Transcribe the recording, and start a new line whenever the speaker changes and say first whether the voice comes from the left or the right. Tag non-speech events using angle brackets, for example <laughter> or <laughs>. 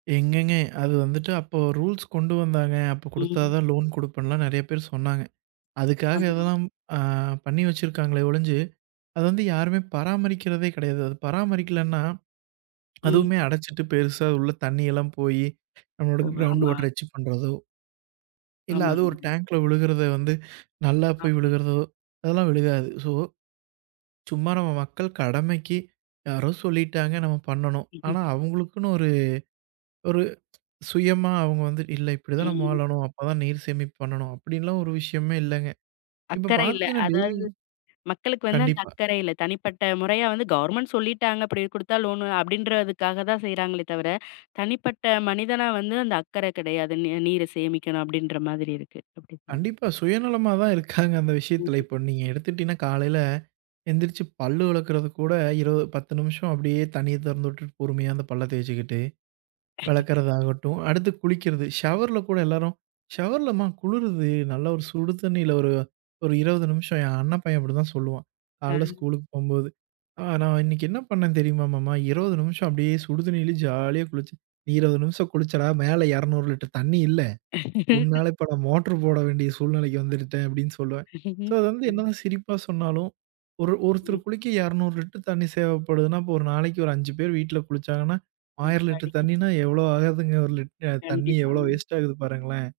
right: எங்கங்க? அது வந்துட்டு அப்போ ரூல்ஸ் கொண்டு வந்தாங்க. அப்பக் குடுத்தா
left: ம்.
right: தான் லோன் குடுப்பன்லாம் நெறையா பேர் சொன்னாங்க.
left: ஆமா.
right: அதுக்காகல்லாம் அ பண்ணி வச்சிருக்காங்களே ஒழிஞ்சு, அத வந்து யாருமே பராமரிக்கிறதே கிடையாது. பராமரிக்கலன்னா,
left: ம்.
right: அதுமே அடச்சுட்டு பெருசா உள்ள தண்ணில்லாம் போயி, நம்மளோட
left: ஓ,
right: க்ரௌண்ட்
left: ஆமா.
right: வாட்டர வச்சு பண்றதோ இல்ல, அது ஒரு
left: ஆமாங்க.
right: டேங்க்ல ஒழுகுறத வந்து, நல்லா போய்
left: ஆமா.
right: விழுகறதோ, அதெல்லாம் விழுகாது. ஸோ, சும்மா நம்ம மக்கள் கடமைக்கி, யாரோ சொல்லிட்டாங்க, நம்ம பண்ணனும்.
left: <chuckles>
right: ஆனா அவங்களுக்குன்னு ஒரு ஒரு சுயமா அவங்க வந்து, "இல்ல இப்டி தான் நாம
left: ம்.
right: வாழணும். அப்பதான் நீர் சேமிப்பு பண்ணனும்." அப்படின்லாம் ஒரு விஷயமே இல்லங்க. இப்ப
left: அக்கறை இல்ல.
right: பாத்தீங்கன்னா, டெய்லியு
left: அதாது, மக்களுக்கு வந்து அந்த
right: கண்டிப்பா.
left: அக்கறை இல்ல. தனிப்பட்ட முறையா வந்து கவர்ன்மெண்ட் சொல்லிட்டாங்க, அப்படி கொடுத்தா "லோன்" அப்படின்றதுக்காகதா செய்றாங்களே தவிர, தனிப்பட்ட மனிதனா வந்து, அந்த அக்கற கெடையாது. நீ நீர சேமிக்கணும் அப்படின்ற மாதிரி இருக்கு. அப்டி தானே?
right: கண்டிப்பா. சுயநலமா தான் இருக்காங்க அந்த விஷயத்துல.
left: ம்.
right: இப்ப நீங்க எடுத்துட்டீனா, காலைல, எந்திரிச்சு பல்லு விளக்குறது கூட இருவ 10 நிமிஷம் அப்டியே தண்ணிய தொறந்துட்டுட்டு பொறுமையா அந்தப் பல்ல தேச்சுக்கிட்டே,
left: <chuckles>
right: வெளக்கறதாகட்டும். அடுத்து குளிக்கறது, ஷவர்ல கூட எல்லாரும் ஷவர்ல மா குளுருது நல்ல ஒரு சுடு தண்ணில ஒரு ஒரு 20 நிமிஷம். ஏன் அண்ண பையன் அப்டிதான் சொல்லுவான். காலைல
left: அ.
right: ஸ்கூலுக்கு போம்போது. "நான் இன்னிக்கு என்ன பண்ணன் தெரிமா மாமா? 20 நிமிஷம் அப்டியே சுடு தண்ணிலயே ஜாலியா குளிச்சேன்." "நீ 20 நிமிஷம் குளிச்சடா, மேல 200 லிட்டர் தண்ணி இல்ல,
left: <laughs>
right: உன்னால இப்ப நான் மோட்டர் போட வேண்டிய சூழ்நிலைக்கு இருந்துட்டேன்" அப்டின்னு சொல்லுவேன். ஸோ
left: <chuckles>
right: அது வந்து
left: ம்.
right: என்னதான் சிரிப்பா சொன்னாலும், ஒரு
left: ம்.
right: ஒருத்தர் குளிக்க 200 லிட்டர் தண்ணி தேவப்படுதுனா, அப்ப ஒரு நாளைக்கு ஒரு 5 பேர் வீட்டுல குளிச்சாங்கன்னா, 1000 லிட்டர்
left: எப்படிங்க?
right: தண்ணின்னா எவ்ளோ ஆகுதுங்க. ஒரு லிட் அ தண்ணி எவ்ளோ
left: கண்டிப்பாங்க.
right: வேஸ்ட் ஆகுது பாருங்களேன்!